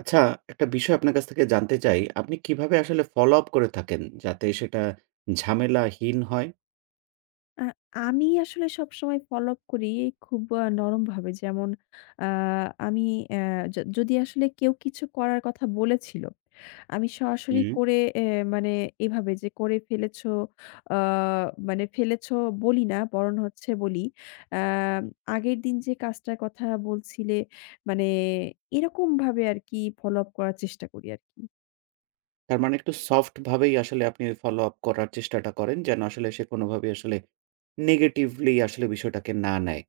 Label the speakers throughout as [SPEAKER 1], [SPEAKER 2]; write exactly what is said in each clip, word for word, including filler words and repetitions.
[SPEAKER 1] আচ্ছা, একটা বিষয় আপনার কাছ থেকে জানতে চাই। আপনি কিভাবে আসলে ফলো আপ করে থাকেন যাতে সেটা ঝামেলাহীন হয়?
[SPEAKER 2] আ আমি আসলে সবসময় ফলো আপ করি খুব আ নরমভাবে। যেমন, আ আমি অ্যা য যদি আসলে কেউ কিছু করার কথা বলেছিল, আমি সরাসরি
[SPEAKER 1] হুম।
[SPEAKER 2] করে অ্যা মানে এভাবে যে করে ফেলেছো আ মানে ফেলেছো বলি না, বরং হচ্ছে বলি, আ "আগের দিন যে কাজটার কথা বলছিলে।" মানে এরকমভাবে আরকি ফলো আপ করার চেষ্টা করি আরকি।
[SPEAKER 1] তার মানে একটু সফট ভাবেই আসলে আপনি ফলো আপ করার চেষ্টাটা করেন যেন আসলে সে কোনোভাবেই আসলে নেগেটিভলি আসলে বিষয়টাকে না নেয়।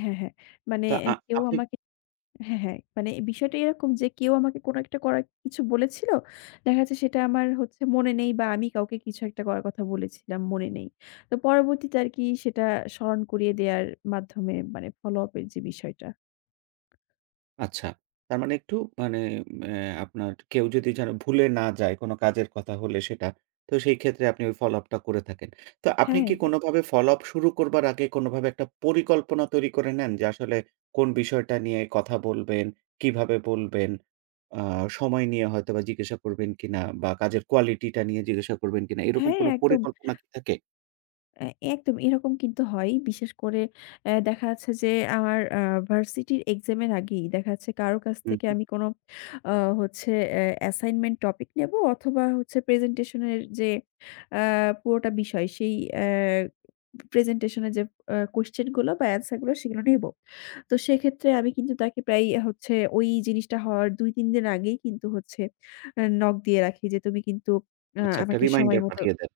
[SPEAKER 2] হ্যাঁ, হ্যাঁ। মানে
[SPEAKER 1] তো
[SPEAKER 2] অ্যা
[SPEAKER 1] আ
[SPEAKER 2] কেউ
[SPEAKER 1] আপনি
[SPEAKER 2] আমাকে হ্যাঁ, হ্যাঁ। মানে এই বিষয়টা এরকম যে কেউ আমাকে কোনো একটা করার কিছু বলেছিল। দেখা যাচ্ছে সেটা আমার হচ্ছে মনে নেই, বা আমি কাউকে কিছু একটা করার কথা বলেছিলাম, মনে নেই। তো পরবর্তীতে আরকি সেটা স্মরণ করিয়ে দেয়ার মাধ্যমে মানে ফলো আপ এর যে বিষয়টা।
[SPEAKER 1] আচ্ছা। তার মানে একটু মানে অ্যা আপনার কেউ যদি যেন ভুলে না যায় কোন কাজের কথা হলে সেটা, তো সেই ক্ষেত্রে আপনি ওই ফলো আপ টা করে থাকেন। তো আপনি
[SPEAKER 2] হ্যাঁ,
[SPEAKER 1] কি
[SPEAKER 2] একদম।
[SPEAKER 1] কোনভাবে ফলো আপ শুরু করবার আগে কোনভাবে একটা পরিকল্পনা তৈরি করে নেন যে আসলে কোন বিষয়টা নিয়ে কথা বলবেন, কিভাবে বলবেন, আ সময় নিয়ে হয়তোবা জিজ্ঞাসা করবেন কিনা বা কাজের কোয়ালিটি টা নিয়ে জিজ্ঞাসা করবেন কিনা এরকম
[SPEAKER 2] হ্যাঁ,
[SPEAKER 1] কোন
[SPEAKER 2] একদম।
[SPEAKER 1] পরিকল্পনা কি থাকে?
[SPEAKER 2] অ্যা একদম এরকম কিন্তু হয়। বিশেষ করে অ্যা দেখা যাচ্ছে যে আমার আ ভার্সিটির এক্সাম এর আগেই দেখা যাচ্ছে কারো কাছ
[SPEAKER 1] হুম,
[SPEAKER 2] থেকে
[SPEAKER 1] হুম।
[SPEAKER 2] আমি কোনো আ হচ্ছে অ্যা অ্যাসাইনমেন্ট টপিক নেব অথবা হচ্ছে প্রেজেন্টেশন এর যে আ পুরোটা বিষয় সেই অ্যা প্রেজেন্টেশন এর যে আ কোয়েশ্চেন গুলো বা অ্যান্সার গুলো সেগুলো নেব। তো সেক্ষেত্রে আমি কিন্তু তাকে প্রায়ই হচ্ছে ওই জিনিসটা হওয়ার দুই তিন দিন আগেই কিন্তু হচ্ছে আ নক দিয়ে রাখি যে তুমি কিন্তু আ
[SPEAKER 1] আচ্ছা একটা
[SPEAKER 2] আমাকে সময়
[SPEAKER 1] রিমাইন্ডার
[SPEAKER 2] মতো
[SPEAKER 1] পাঠিয়ে দেন।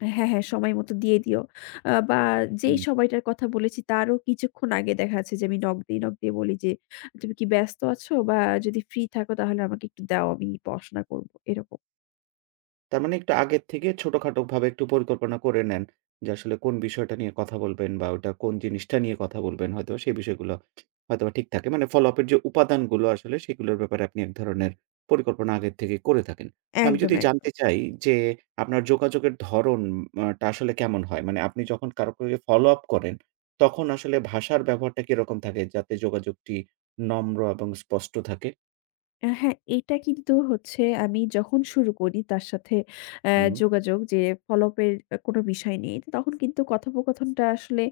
[SPEAKER 2] হ্যাঁ, হ্যাঁ, হ্যাঁ, সময় মতো দিয়ে দিও। আ বা যেই
[SPEAKER 1] হুম।
[SPEAKER 2] সময়টার কথা বলেছি তারও কিছুক্ষণ আগে দেখা যাচ্ছে যে আমি নক দিয়ে, নক দিয়ে বলি যে, "তুমি কি ব্যস্ত আছো? বা যদি ফ্রি থাকো তাহলে আমাকে একটু দাও, আমি পড়াশোনা করব।" এরকম।
[SPEAKER 1] তার মানে একটু আগের থেকে ছোটখাটোভাবে একটু পরিকল্পনা করে নেন। যে আসলে কোন বিষয়টা নিয়ে কথা বলবেন বা ওটা কোন জিনিসটা নিয়ে কথা বলবেন হয়তোবা সেই বিষয়গুলো হয়তোবা ঠিক থাকে। মানে ফলো-আপ এর যে উপাদানগুলো আসলে সেগুলোর ব্যাপারে আপনি এক ধরনের পরিকল্পনা আগের থেকেই করে থাকেন। তো আমি
[SPEAKER 2] একদম,
[SPEAKER 1] যদি
[SPEAKER 2] এক
[SPEAKER 1] জানতে চাই যে আপনার যোগাযোগের ধরন আ টা আসলে কেমন হয়? মানে আপনি যখন কারো কাউকে ফলো-আপ করেন তখন আসলে ভাষার ব্যবহারটা কিরকম থাকে যাতে যোগাযোগটি নম্র এবং স্পষ্ট থাকে?
[SPEAKER 2] আ হ্যাঁ, এটা কিন্তু হচ্ছে আমি যখন শুরু করি তার সাথে অ্যা
[SPEAKER 1] হুম,
[SPEAKER 2] যোগাযোগ, যে follow-up এর কোনো বিষয় নেই। তো তখন কিন্তু কথোপকথনটা আসলে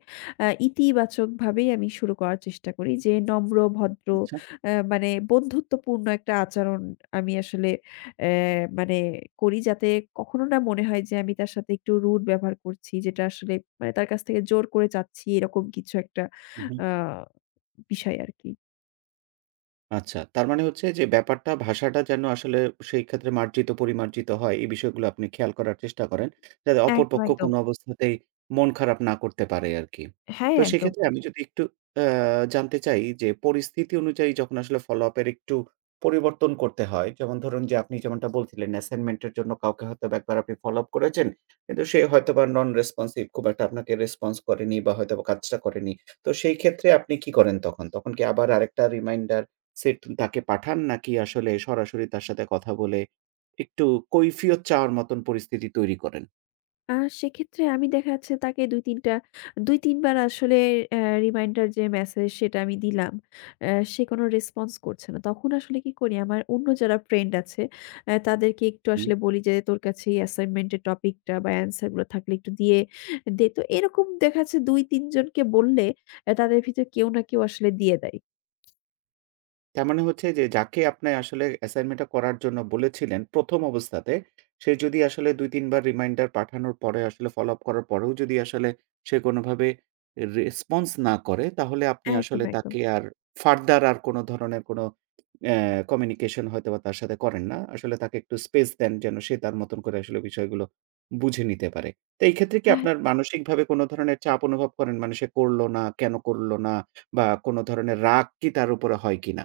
[SPEAKER 2] আ ইতিবাচকভাবেই আমি শুরু করার চেষ্টা করি। যে নম্র, ভদ্র,
[SPEAKER 1] আচ্ছা।
[SPEAKER 2] অ্যা মানে বন্ধুত্বপূর্ণ একটা আচরণ আমি আসলে অ্যা মানে করি, যাতে কখনো না মনে হয় যে আমি তার সাথে একটু rude ব্যবহার করছি। যেটা আসলে মানে তার কাছ থেকে জোর করে চাচ্ছি এরকম কিছু একটা
[SPEAKER 1] হু, হু।
[SPEAKER 2] আ বিষয় আরকি।
[SPEAKER 1] আচ্ছা। তার মানে হচ্ছে যে ব্যাপারটা ভাষাটা যেন আসলে সেই ক্ষেত্রে মার্জিত পরিমার্জিত হয়, এই বিষয়গুলো আপনি খেয়াল করার চেষ্টা করেন। যাতে
[SPEAKER 2] একদম,
[SPEAKER 1] অপরপক্ষ
[SPEAKER 2] একদম।
[SPEAKER 1] কোনো অবস্থাতেই মন খারাপ না করতে পারে আরকি।
[SPEAKER 2] হ্যাঁ,
[SPEAKER 1] তো
[SPEAKER 2] একদম।
[SPEAKER 1] সেক্ষেত্রে আমি জি। যদি একটু আ জানতে চাই যে পরিস্থিতি অনুযায়ী যখন আসলে follow up এর একটু পরিবর্তন করতে হয়, যেমন ধরুন যে আপনি যেমনটা বলছিলেন অ্যাসাইনমেন্ট এর জন্য কাউকে হয়তোবা একবার আপনি follow up করেছেন। কিন্তু সে হয়তোবা নন রেসপন্সিভ খুব একটা আপনাকে রেসপন্স করেনি বা হয়তোবা কাজটা করেনি। তো সেই ক্ষেত্রে আপনি কি করেন তখন? তখন কি আবার আরেকটা রিমাইন্ডার সেট তাকে পাঠান নাকি আসলে সরাসরি তার সাথে কথা বলে একটু কৈফিয়ত চাওয়ার মতন পরিস্থিতি তৈরি করেন?
[SPEAKER 2] আ সেক্ষেত্রে আমি দেখা যাচ্ছে তাকে দুই তিন টা দুই তিন বার আসলে অ্যা রিমাইন্ডার যে মেসেজ সেটা আমি দিলাম। অ্যা সে কোনো রেসপন্স করছে না। তখন আসলে কি করি, আমার অন্য যারা ফ্রেন্ড আছে অ্যা তাদেরকে একটু আসলে বলি যে, "তোর কাছে এই অ্যাসাইনমেন্টের টপিকটা বা অ্যান্সার গুলো থাকলে একটু দিয়ে দে।" তো এরকম দেখা যাচ্ছে দুই তিন জনকে বললে অ্যা তাদের ভিতরে কেউ না কেউ আসলে দিয়ে দেয়।
[SPEAKER 1] তার মানে হচ্ছে যে যাকে আপনি আসলে অ্যাসাইনমেন্টটা করার জন্য বলেছিলেন ১ম অবস্থাতে, সে যদি আসলে দুই তিন বার রিমাইন্ডার পাঠানোর পরে আসলে ফলো-আপ করার পরেও যদি আসলে সে কোনোভাবে রেসপন্স না করে, তাহলে আপনি
[SPEAKER 2] একদম,
[SPEAKER 1] আসলে
[SPEAKER 2] একদম।
[SPEAKER 1] তাকে আর ফার্দার আর কোনো ধরনের কোনো অ্যা কমিউনিকেশন হয়তোবা তার সাথে করেন না। আসলে তাকে একটু স্পেস দেন যেন সে তার মতন করে আসলে বিষয়গুলো বুঝে নিতে পারে। তো এই ক্ষেত্রে কি
[SPEAKER 2] আহ
[SPEAKER 1] আপনার মানসিকভাবে কোনো ধরনের চাপ অনুভব করেন? মানে সে করল না, কেন করল না বা কোনো ধরনের রাগ কি তার উপরে হয় কিনা?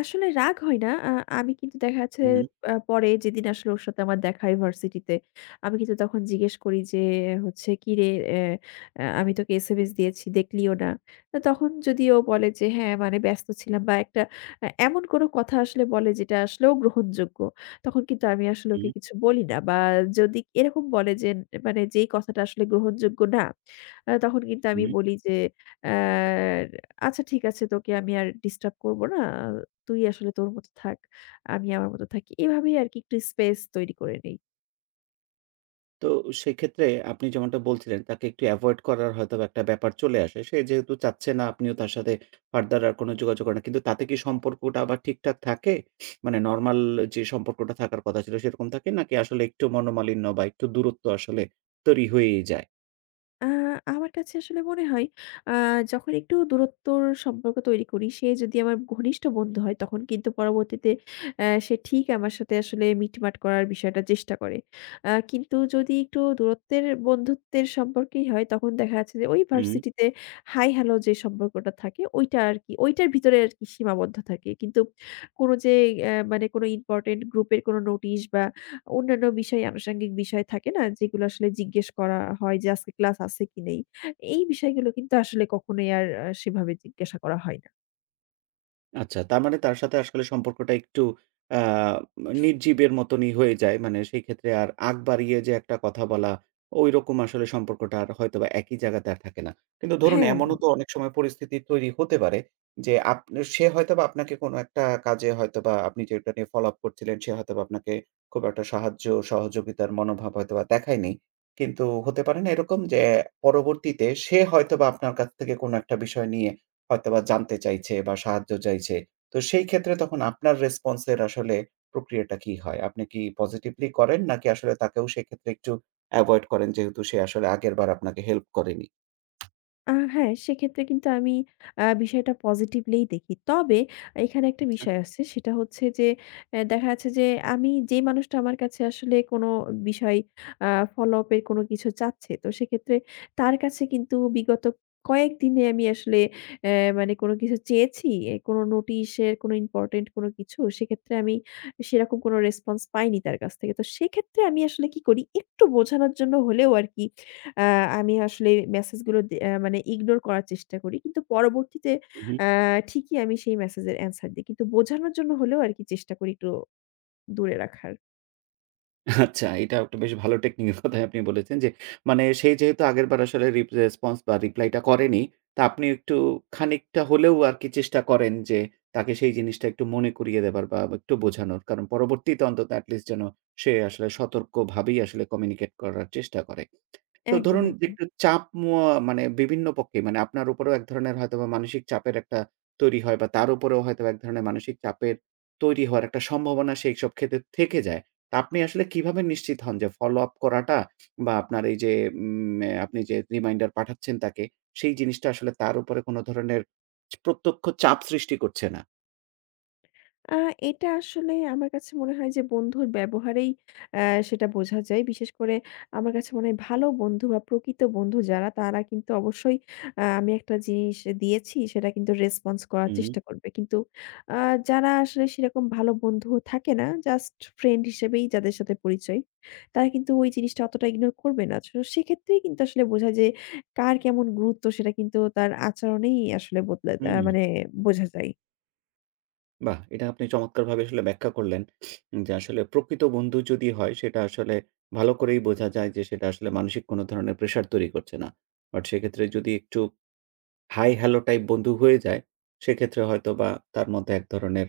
[SPEAKER 2] আসলে রাগ হয় না। আ আমি কিন্তু দেখা যাচ্ছে
[SPEAKER 1] হুম,
[SPEAKER 2] আ পরে যেদিন আসলে ওর সাথে আমার দেখা ইউনিভার্সিটিতে, আমি কিন্তু তখন জিজ্ঞেস করি যে হচ্ছে, "কিরে, অ্যা আমি তোকে এসএমএস দিয়েছি, দেখলিও না।" তো তখন যদি ও বলে যে, "হ্যাঁ, মানে ব্যস্ত ছিলাম," বা একটা আ এমন কোনো কথা আসলে বলে যেটা আসলেও গ্রহণযোগ্য, তখন কিন্তু আমি আসলে ওকে
[SPEAKER 1] হুম,
[SPEAKER 2] কিছু বলি না। বা যদি এরকম বলে যে মানে যেই কথাটা আসলে গ্রহণযোগ্য না, আ তখন কিন্তু আমি
[SPEAKER 1] হুম।
[SPEAKER 2] বলি যে, "অ্যা আচ্ছা, ঠিক আছে, তোকে আমি আর ডিস্টার্ব করব না। তুই আসলে তোর মতো থাক। আমি আমার মতো থাকি।" এভাবেই আরকি একটু স্পেস তৈরি করে নেই।
[SPEAKER 1] তো সেক্ষেত্রে আপনি যেমনটা বলছিলেন তাকে একটু এভয়েড করার হয়তোবা একটা ব্যাপার চলে আসে। সে যেহেতু চাচ্ছে না আপনিও তার সাথে ফার্দার আর কোনো যোগাযোগ করেন না। কিন্তু তাতে কি সম্পর্কটা আবার ঠিকঠাক থাকে? মানে নরমাল যে সম্পর্কটা থাকার কথা ছিল সেরকম থাকে? নাকি আসলে একটু মনোমালিন্য বা একটু দূরত্ব আসলে তৈরি হয়েই যায়?
[SPEAKER 2] আ আমার কাছে আসলে মনে হয় আ যখন একটু দূরত্বর সম্পর্ক তৈরি করি, সে যদি আমার ঘনিষ্ঠ বন্ধু হয় তখন কিন্তু পরবর্তীতে অ্যা সে ঠিক আমার সাথে আসলে মিটমাট করার বিষয়টা চেষ্টা করে। আ কিন্তু যদি একটু দূরত্বের বন্ধুত্বের সম্পর্কেই হয় তখন দেখা যাচ্ছে যে ওই
[SPEAKER 1] হুম।
[SPEAKER 2] ভার্সিটিতে হাই হ্যালো যে সম্পর্কটা থাকে, ওইটা আরকি ওইটার ভিতরে আরকি সীমাবদ্ধ থাকে। কিন্তু কোনো যে অ্যা মানে কোনো ইম্পোর্টেন্ট গ্রুপের কোনো নোটিশ বা অন্যান্য বিষয় আনুষঙ্গিক বিষয় থাকে না? যেগুলো আসলে জিজ্ঞেস করা হয় যে আজকে ক্লাস আছে কি নেই? এই বিষয়গুলো কিন্তু আসলে কখনোই আর আ সেভাবে জিজ্ঞাসা করা হয় না।
[SPEAKER 1] আচ্ছা, তার মানে তার সাথে আসলে সম্পর্কটা একটু আ নির্জীবের মতনই হয়ে যায়। মানে সেই ক্ষেত্রে আর আগ বাড়িয়ে যে একটা কথা বলা, ঐরকম আসলে সম্পর্কটা আর হয়তোবা একই জায়গাতে আর থাকে না। কিন্তু ধরুন
[SPEAKER 2] হ্যাঁ,
[SPEAKER 1] এমনও
[SPEAKER 2] একদম।
[SPEAKER 1] তো অনেক সময় পরিস্থিতি তৈরি হতে পারে যে, আপনি সে হয়তোবা আপনাকে কোনো একটা কাজে হয়তোবা আপনি যেটা নিয়ে follow-up করছিলেন, সে হয়তোবা আপনাকে খুব একটা সাহায্য, সহযোগিতার মনোভাব হয়তোবা দেখায়নি। কিন্তু হতে পারে না এরকম যে, পরবর্তীতে সে হয়তোবা আপনার কাছ থেকে কোনো একটা বিষয় নিয়ে হয়তোবা জানতে চাইছে বা সাহায্য চাইছে। তো সেই ক্ষেত্রে তখন আপনার রেসপন্স এর আসলে প্রক্রিয়াটা কি হয়? আপনি কি পজিটিভলি করেন নাকি আসলে তাকেও সেক্ষেত্রে একটু এভয়েড করেন যেহেতু সে আসলে আগের বার আপনাকে হেল্প করেনি?
[SPEAKER 2] আ হ্যাঁ, সেক্ষেত্রে কিন্তু আমি আ বিষয়টা পজিটিভলিই দেখি। তবে এখানে একটা
[SPEAKER 1] আচ্ছা।
[SPEAKER 2] বিষয় আছে, সেটা হচ্ছে যে, এ দেখা যাচ্ছে যে আমি যে মানুষটা আমার কাছে আসলে কোনো বিষয় আ ফলো আপ এর কোনো কিছু চাচ্ছে, তো সেক্ষেত্রে তার কাছে কিন্তু বিগত কয়েকদিনে আমি আসলে এ মানে কোনো কিছু চেয়েছি, এ কোনো নোটিশের কোনো ইম্পোর্টেন্ট কোনো কিছু, সেক্ষেত্রে আমি সেরকম কোনো রেসপন্স পাইনি তার কাছ থেকে। তো সেক্ষেত্রে আমি আসলে কি করি, একটু বোঝানোর জন্য হলেও আরকি আ আমি আসলে মেসেজগুলো দে আ মানে ইগনোর করার চেষ্টা করি। কিন্তু পরবর্তীতে
[SPEAKER 1] হু, হু।
[SPEAKER 2] আ ঠিকই আমি সেই মেসেজের অ্যান্সার দেই। কিন্তু বোঝানোর জন্য হলেও আরকি চেষ্টা করি একটু দূরে রাখার।
[SPEAKER 1] আচ্ছা, এটা একটা বেশ ভালো টেকনিকের কথাই আপনি বলেছেন যে, মানে সেই যেহেতু আগেরবার আসলে রিপ রেসপন্স বা রিপ্লাইটা করেনি, তা আপনি একটু খানিকটা হলেও আরকি চেষ্টা করেন যে, তাকে সেই জিনিসটা একটু মনে করিয়ে দেবার বা একটু বোঝানোর। কারণ পরবর্তীতে অন্তত এটলিস্ট যেন সে আসলে সতর্কভাবেই আসলে কমিউনিকেট করার চেষ্টা করে। তো
[SPEAKER 2] একদম,
[SPEAKER 1] ধরুন যে
[SPEAKER 2] একদম।
[SPEAKER 1] একটু চাপ মো মানে বিভিন্ন পক্ষে মানে আপনার উপরেও এক ধরনের হয়তোবা মানসিক চাপের একটা তৈরি হয় বা তার উপরেও হয়তোবা এক ধরনের মানসিক চাপের তৈরি হওয়ার একটা সম্ভাবনা সেইসব ক্ষেত্রে থেকে যায়। তো আপনি আসলে কিভাবে নিশ্চিত হন যে ফলো আপ করাটা বা আপনার এই যে উম এ আপনি যে রিমাইন্ডার পাঠাচ্ছেন তাকে, সেই জিনিসটা আসলে তার উপরে কোন ধরনের প্রত্যক্ষ চাপ সৃষ্টি করছে না?
[SPEAKER 2] আ এটা আসলে আমার কাছে মনে হয় যে বন্ধুর ব্যবহারেই অ্যা সেটা বোঝা যায়। বিশেষ করে আমার কাছে মনে হয় ভালো বন্ধু বা প্রকৃত বন্ধু যারা তারা কিন্তু অবশ্যই আ আমি একটা জিনিস দিয়েছি সেটা কিন্তু রেসপন্স করার
[SPEAKER 1] হুম,
[SPEAKER 2] চেষ্টা করবে। কিন্তু আ যারা আসলে সেরকম ভালো বন্ধুও থাকে না, জাস্ট ফ্রেন্ড হিসেবেই যাদের সাথে পরিচয়, তারা কিন্তু ওই জিনিসটা অতটা ইগনোর করবে না। তো সেক্ষেত্রেই কিন্তু আসলে বোঝা যে কার কেমন গুরুত্ব সেটা কিন্তু তার আচরণেই আসলে বদলে আ
[SPEAKER 1] হুম।
[SPEAKER 2] মানে বোঝা যায়।
[SPEAKER 1] বাহ! এটা আপনি চমৎকারভাবে আসলে ব্যাখ্যা করলেন যে আসলে প্রকৃত বন্ধু যদি হয় সেটা আসলে ভালো করেই বোঝা যায় যে সেটা আসলে মানসিক কোনো ধরনের প্রেশার তৈরি করছে না। বাট সেক্ষেত্রে যদি একটু হাই হ্যালো টাইপ বন্ধু হয়ে যায়, সেক্ষেত্রে হয়তোবা তার মধ্যে এক ধরনের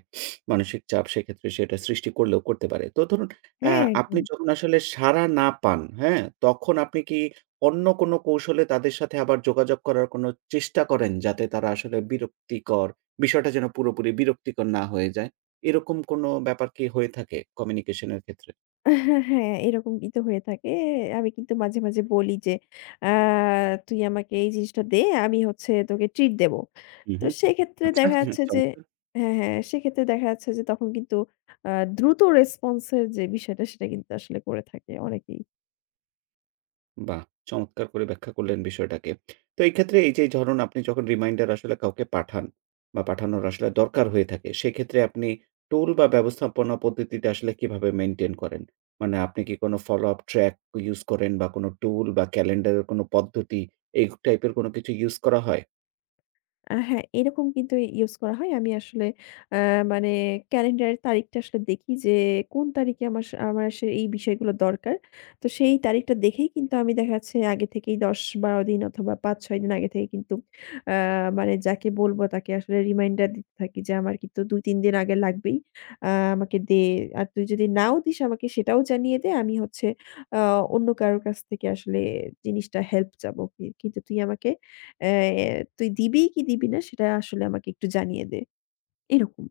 [SPEAKER 1] মানসিক চাপ সেক্ষেত্রে সেটা সৃষ্টি করলেও করতে পারে। তো ধরুন অ্যা
[SPEAKER 2] হ্যাঁ,
[SPEAKER 1] আপনি
[SPEAKER 2] একদম।
[SPEAKER 1] যখন আসলে সাড়া না পান, হ্যাঁ? তখন আপনি কি অন্য কোনো কৌশলে তাদের সাথে আবার যোগাযোগ করার কোনো চেষ্টা করেন যাতে তারা আসলে বিরক্তিকর বিষয়টা যেন পুরোপুরি বিরক্তিকর না হয়ে যায়? এরকম কোনো ব্যাপার কি হয়ে থাকে কমিউনিকেশন এর ক্ষেত্রে?
[SPEAKER 2] হ্যাঁ, এরকম কিন্তু হয়ে থাকে। আমি কিন্তু মাঝে, মাঝে বলি যে, "আ তুই আমাকে এই জিনিসটা দে, আমি হচ্ছে তোকে ট্রিট দেব।"
[SPEAKER 1] হু,
[SPEAKER 2] তো
[SPEAKER 1] হু।
[SPEAKER 2] সেক্ষেত্রে
[SPEAKER 1] আচ্ছা,
[SPEAKER 2] দেখা যাচ্ছে যে
[SPEAKER 1] চমৎকার!
[SPEAKER 2] হ্যাঁ, হ্যাঁ, সেক্ষেত্রে দেখা যাচ্ছে যে তখন কিন্তু আ দ্রুত রেসপন্স এর যে বিষয়টা সেটা কিন্তু আসলে করে থাকে অনেকেই।
[SPEAKER 1] বাহ! চমৎকার করে ব্যাখ্যা করলেন বিষয়টাকে। তো এই ক্ষেত্রে এই যে ধরুন আপনি যখন রিমাইন্ডার আসলে কাউকে পাঠান বা পাঠানোর আসলে দরকার হয়ে থাকে, সেক্ষেত্রে আপনি টুল বা ব্যবস্থাপনা পদ্ধতিটা আসলে কিভাবে মেইনটেইন করেন? মানে আপনি কি কোনো ফলো আপ ট্র্যাক ইউজ করেন বা কোনো টুল বা ক্যালেন্ডারের কোনো পদ্ধতি এই টাইপের কোনো কিছু ইউজ করা হয়?
[SPEAKER 2] আ হ্যাঁ, এরকম কিন্তু ইউস করা হয়। আমি আসলে আ মানে ক্যালেন্ডারের তারিখটা আসলে দেখি যে কোন তারিখে আমার সা আমার আসে এই বিষয়গুলো দরকার। তো সেই তারিখটা দেখেই কিন্তু আমি দেখা যাচ্ছে আগে থেকেই দশ বারো দিন অথবা পাঁচ ছয় দিন আগে থেকে কিন্তু আ মানে যাকে বলব তাকে আসলে রিমাইন্ডার দিতে থাকি যে আমার কিন্তু দুই তিন দিন আগে লাগবেই। আ আমাকে দে। আর তুই যদি নাও দিস আমাকে সেটাও জানিয়ে দে। আমি হচ্ছে আ অন্য কারো কাছ থেকে আসলে জিনিসটা হেল্প চাবো। কি কিন্তু তুই আমাকে অ্যা "তুই দিবি কি দিবি না সেটা আসলে আমাকে একটু জানিয়ে দে।" এরকম।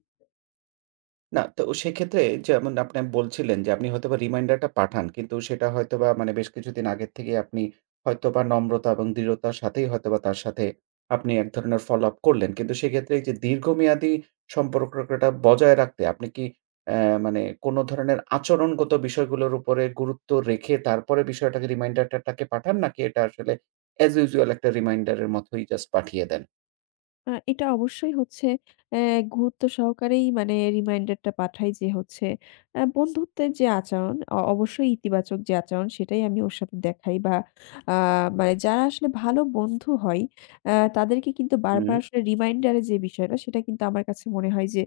[SPEAKER 1] না, তো সেক্ষেত্রে যেমন আপনি বলছিলেন যে আপনি হয়তোবা রিমাইন্ডারটা পাঠান। কিন্তু সেটা হয়তোবা মানে বেশ কিছুদিন আগের থেকেই আপনি হয়তোবা নম্রতা এবং দৃঢ়তার সাথেই হয়তোবা তার সাথে আপনি এক ধরনের ফলো আপ করলেন। কিন্তু সেক্ষেত্রে এই যে দীর্ঘমেয়াদী সম্পর্কটা বজায় রাখতে আপনি কি অ্যা মানে কোনো ধরনের আচরণগত বিষয়গুলোর উপরে গুরুত্ব রেখে তারপরে বিষয়টাকে রিমাইন্ডারটা টাকে পাঠান নাকি এটা আসলে এস ইউজুয়াল একটা রিমাইন্ডারের মতোই জাস্ট পাঠিয়ে দেন?
[SPEAKER 2] আ এটা অবশ্যই হচ্ছে অ্যা গুরুত্ব সহকারেই মানে রিমাইন্ডারটা পাঠাই যে হচ্ছে আ বন্ধুত্বের যে আচরণ, অ অবশ্যই ইতিবাচক যে আচরণ সেটাই আমি ওর সাথে দেখাই বা আ মানে যারা আসলে ভালো বন্ধু হয় আ তাদেরকে কিন্তু বারবার
[SPEAKER 1] হুম।
[SPEAKER 2] আসলে রিমাইন্ডার এর যে বিষয়টা সেটা কিন্তু আমার কাছে মনে হয় যে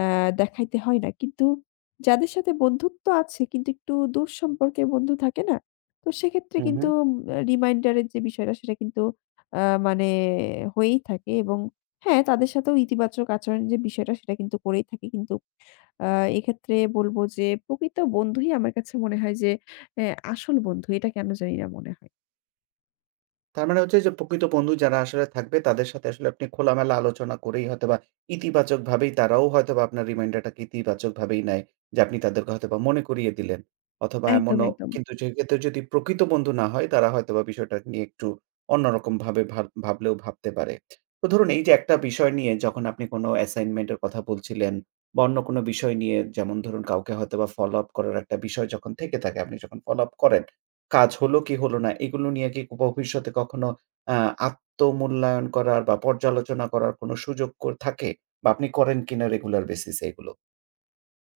[SPEAKER 2] আ দেখাইতে হয় না। কিন্তু যাদের সাথে বন্ধুত্ব আছে কিন্তু একটু দূর সম্পর্কের বন্ধু থাকে না? তো সেক্ষেত্রে
[SPEAKER 1] হু, হু।
[SPEAKER 2] কিন্তু রিমাইন্ডার এর যে বিষয়টা সেটা কিন্তু আ মানে হয়েই থাকে, এবং হ্যাঁ, তাদের সাথেও ইতিবাচক আচরণের যে বিষয়টা সেটা কিন্তু করেই থাকি। কিন্তু আ এক্ষেত্রে বলব যে প্রকৃত বন্ধুই আমার কাছে মনে হয় যে অ্যা আসল বন্ধু, এটা কেন জানি না মনে হয়।
[SPEAKER 1] তার মানে হচ্ছে যে প্রকৃত বন্ধু যারা আসলে থাকবে তাদের সাথে আসলে আপনি খোলামেলা আলোচনা করেই হয়তোবা ইতিবাচকভাবেই তারাও হয়তোবা আপনার রিমাইন্ডারটাকে ইতিবাচকভাবেই নেয় যে আপনি তাদেরকে হয়তোবা মনে করিয়ে দিলেন। অথবা
[SPEAKER 2] একদম,
[SPEAKER 1] এমনও
[SPEAKER 2] একদম।
[SPEAKER 1] কিন্তু সেক্ষেত্রে যদি প্রকৃত বন্ধু না হয় তারা হয়তোবা বিষয়টা নিয়ে একটু অন্যরকমভাবে ভাব ভাবলেও ভাবতে পারে। তো ধরুন এই যে একটা বিষয় নিয়ে যখন আপনি কোনো অ্যাসাইনমেন্ট এর কথা বলছিলেন বা অন্য কোনো বিষয় নিয়ে যেমন ধরুন কাউকে হয়তোবা ফলো আপ করার একটা বিষয় যখন থেকে থাকে আপনি যখন ফলো আপ করেন কাজ হলো কি হলো না, এগুলো নিয়ে কি ভবিষ্যতে কখনো আ আত্মমূল্যায়ন করার বা পর্যালোচনা করার কোনো সুযোগ ক থাকে? বা আপনি করেন কিনা রেগুলার বেসিস এ এগুলো?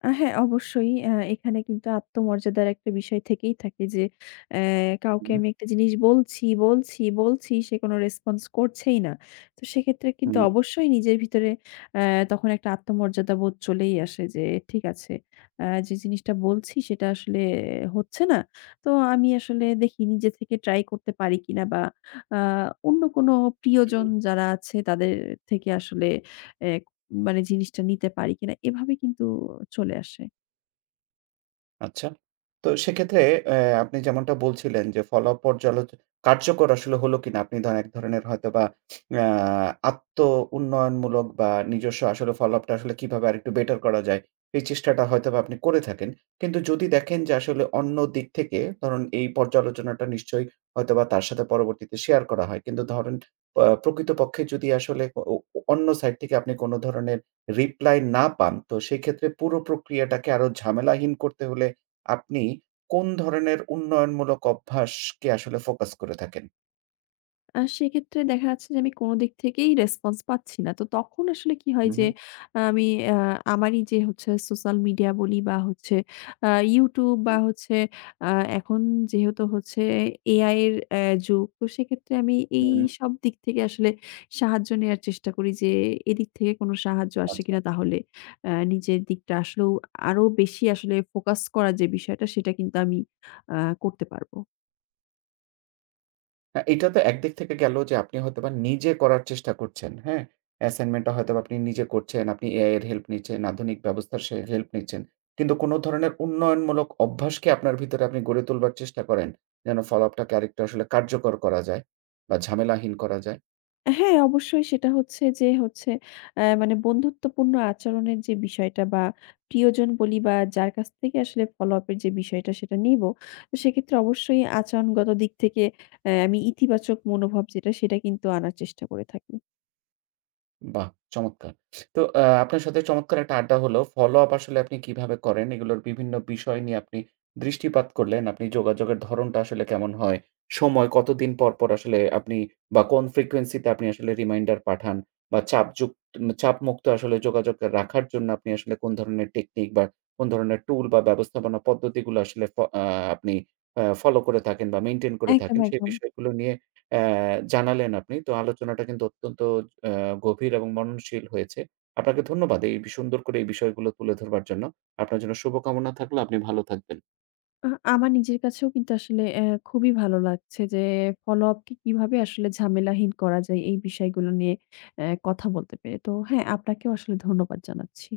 [SPEAKER 2] আ হ্যাঁ, অবশ্যই। আ এখানে কিন্তু আত্মমর্যাদার একটা বিষয় থেকেই থাকে যে, অ্যা কাউকে
[SPEAKER 1] হুম,
[SPEAKER 2] আমি একটা জিনিস বলছি, বলছি, বলছি, সে কোনো রেসপন্স করছেই না। তো সেক্ষেত্রে কিন্তু
[SPEAKER 1] হুম,
[SPEAKER 2] অবশ্যই নিজের ভিতরে অ্যা তখন একটা আত্মমর্যাদা বোধ চলেই আসে যে, ঠিক আছে, আ যে জিনিসটা বলছি সেটা আসলে হচ্ছে না। তো আমি আসলে দেখি নিজে থেকে ট্রাই করতে পারি কিনা, বা আ অন্য কোনো প্রিয়জন
[SPEAKER 1] হুম।
[SPEAKER 2] যারা আছে তাদের থেকে আসলে অ্যা মানে জিনিসটা নিতে পারি কিনা, এভাবে কিন্তু চলে আসে।
[SPEAKER 1] আচ্ছা। তো সেক্ষেত্রে অ্যা আপনি যেমনটা বলছিলেন যে, ফলাফল পর্যালো কার্যকর আসলে হলো কিনা? আপনি ধরেন এক ধরনের হয়তোবা অ্যা আত্ম উন্নয়নমূলক বা নিজস্ব আসলে ফলোআপটা আসলে কিভাবে আরেকটু বেটার করা যায়, এই চেষ্টাটা হয়তোবা আপনি করে থাকেন। কিন্তু যদি দেখেন যে, আসলে অন্য দিক থেকে ধরুন এই পর্যালোচনাটা নিশ্চয়ই হয়তোবা তার সাথে পরবর্তীতে শেয়ার করা হয়। কিন্তু ধরেন আ প্রকৃতপক্ষে যদি আসলে ও ও অন্য সাইড থেকে আপনি কোন ধরনের রিপ্লাই না পান, তো সেক্ষেত্রে পুরো প্রক্রিয়াটাকে আরো ঝামেলাহীন করতে হলে আপনি কোন ধরনের উন্নয়নমূলক অভ্যাসকে আসলে ফোকাস করে থাকেন?
[SPEAKER 2] আ সেক্ষেত্রে দেখা যাচ্ছে যে আমি কোনো দিক থেকেই রেসপন্স পাচ্ছি না। তো তখন আসলে কি হয়
[SPEAKER 1] হু,
[SPEAKER 2] যে
[SPEAKER 1] হু।
[SPEAKER 2] আমি আ আমারই যে হচ্ছে সোশ্যাল মিডিয়া বলি বা হচ্ছে আ YouTube বা হচ্ছে আ এখন যেহেতু হচ্ছে এ আই এর অ্যা যুগ। তো সেক্ষেত্রে আমি
[SPEAKER 1] হুম।
[SPEAKER 2] এইসব দিক থেকে আসলে সাহায্য নেয়ার চেষ্টা করি যে এদিক থেকে কোনো সাহায্য আসে
[SPEAKER 1] আচ্ছা।
[SPEAKER 2] কিনা, তাহলে আ নিজের দিকটা আসলেও আরো বেশি আসলে ফোকাস করা, যে বিষয়টা সেটা কিন্তু আমি আ করতে পারব।
[SPEAKER 1] হ্যাঁ, এটা তো একদিক থেকে গেল যে আপনি হয়তোবা নিজে করার চেষ্টা করছেন, হ্যাঁ? অ্যাসাইনমেন্টটা হয়তোবা আপনি নিজে করছেন, আপনি এআই এর হেল্প নিচ্ছেন, আধুনিক ব্যবস্থার সে হেল্প নিচ্ছেন। কিন্তু কোন ধরনের উন্নয়নমূলক অভ্যাসকে আপনার ভিতরে আপনি গড়ে তোলবার চেষ্টা করেন, যেন ফলাফটাকে আরেকটু আসলে কার্যকর করা যায় বা ঝামেলাহীন করা যায়।
[SPEAKER 2] হ্যাঁ, অবশ্যই সেটা হচ্ছে যে হচ্ছে অ্যা মানে বন্ধুত্বপূর্ণ আচরণের যে বিষয়টা বা প্রিয়জন বলি বা যার কাছ থেকে আসলে follow up এর যে বিষয়টা সেটা নিবো। তো সেক্ষেত্রে অবশ্যই আচরণগত দিক থেকে অ্যা আমি ইতিবাচক মনোভাব যেটা সেটা কিন্তু আনার চেষ্টা করে থাকি।
[SPEAKER 1] বাহ! চমৎকার। তো আ আপনার সাথে চমৎকার একটা আড্ডা হলো। ফলো আপ আসলে আপনি কিভাবে করেন? এগুলোর বিভিন্ন বিষয় নিয়ে আপনি দৃষ্টিপাত করলেন। আপনি যোগাযোগের ধরনটা আসলে কেমন হয়? সময় কতদিন পর, পর আসলে আপনি বা কোন ফ্রিকোয়েন্সি তে আপনি আসলে রিমাইন্ডার পাঠান? বা চাপযুক্ত চাপমুক্ত আসলে যোগাযোগ রাখার জন্য আপনি আসলে কোন ধরনের টেকনিক বা কোন ধরনের টুল বা ব্যবস্থাপনা পদ্ধতিগুলো আসলে ফ আ আপনি আ ফলো করে থাকেন বা মেইনটেইন করে
[SPEAKER 2] একদম,
[SPEAKER 1] থাকেন সেই
[SPEAKER 2] একদম।
[SPEAKER 1] বিষয়গুলো নিয়ে অ্যা জানালেন আপনি। তো আলোচনাটা কিন্তু অত্যন্ত অ্যা গভীর এবং মননশীল হয়েছে। আপনাকে ধন্যবাদ এই বি সুন্দর করে এই বিষয়গুলো তুলে ধরবার জন্য। আপনার জন্য শুভকামনা থাকলো। আপনি ভালো থাকবেন।
[SPEAKER 2] আ আমার নিজের কাছেও কিন্তু আসলে অ্যা খুবই ভালো লাগছে যে follow up কে কিভাবে আসলে ঝামেলাহীন করা যায় এই বিষয়গুলো নিয়ে অ্যা কথা বলতে পেরে। তো হ্যাঁ, আপনাকেও আসলে ধন্যবাদ জানাচ্ছি।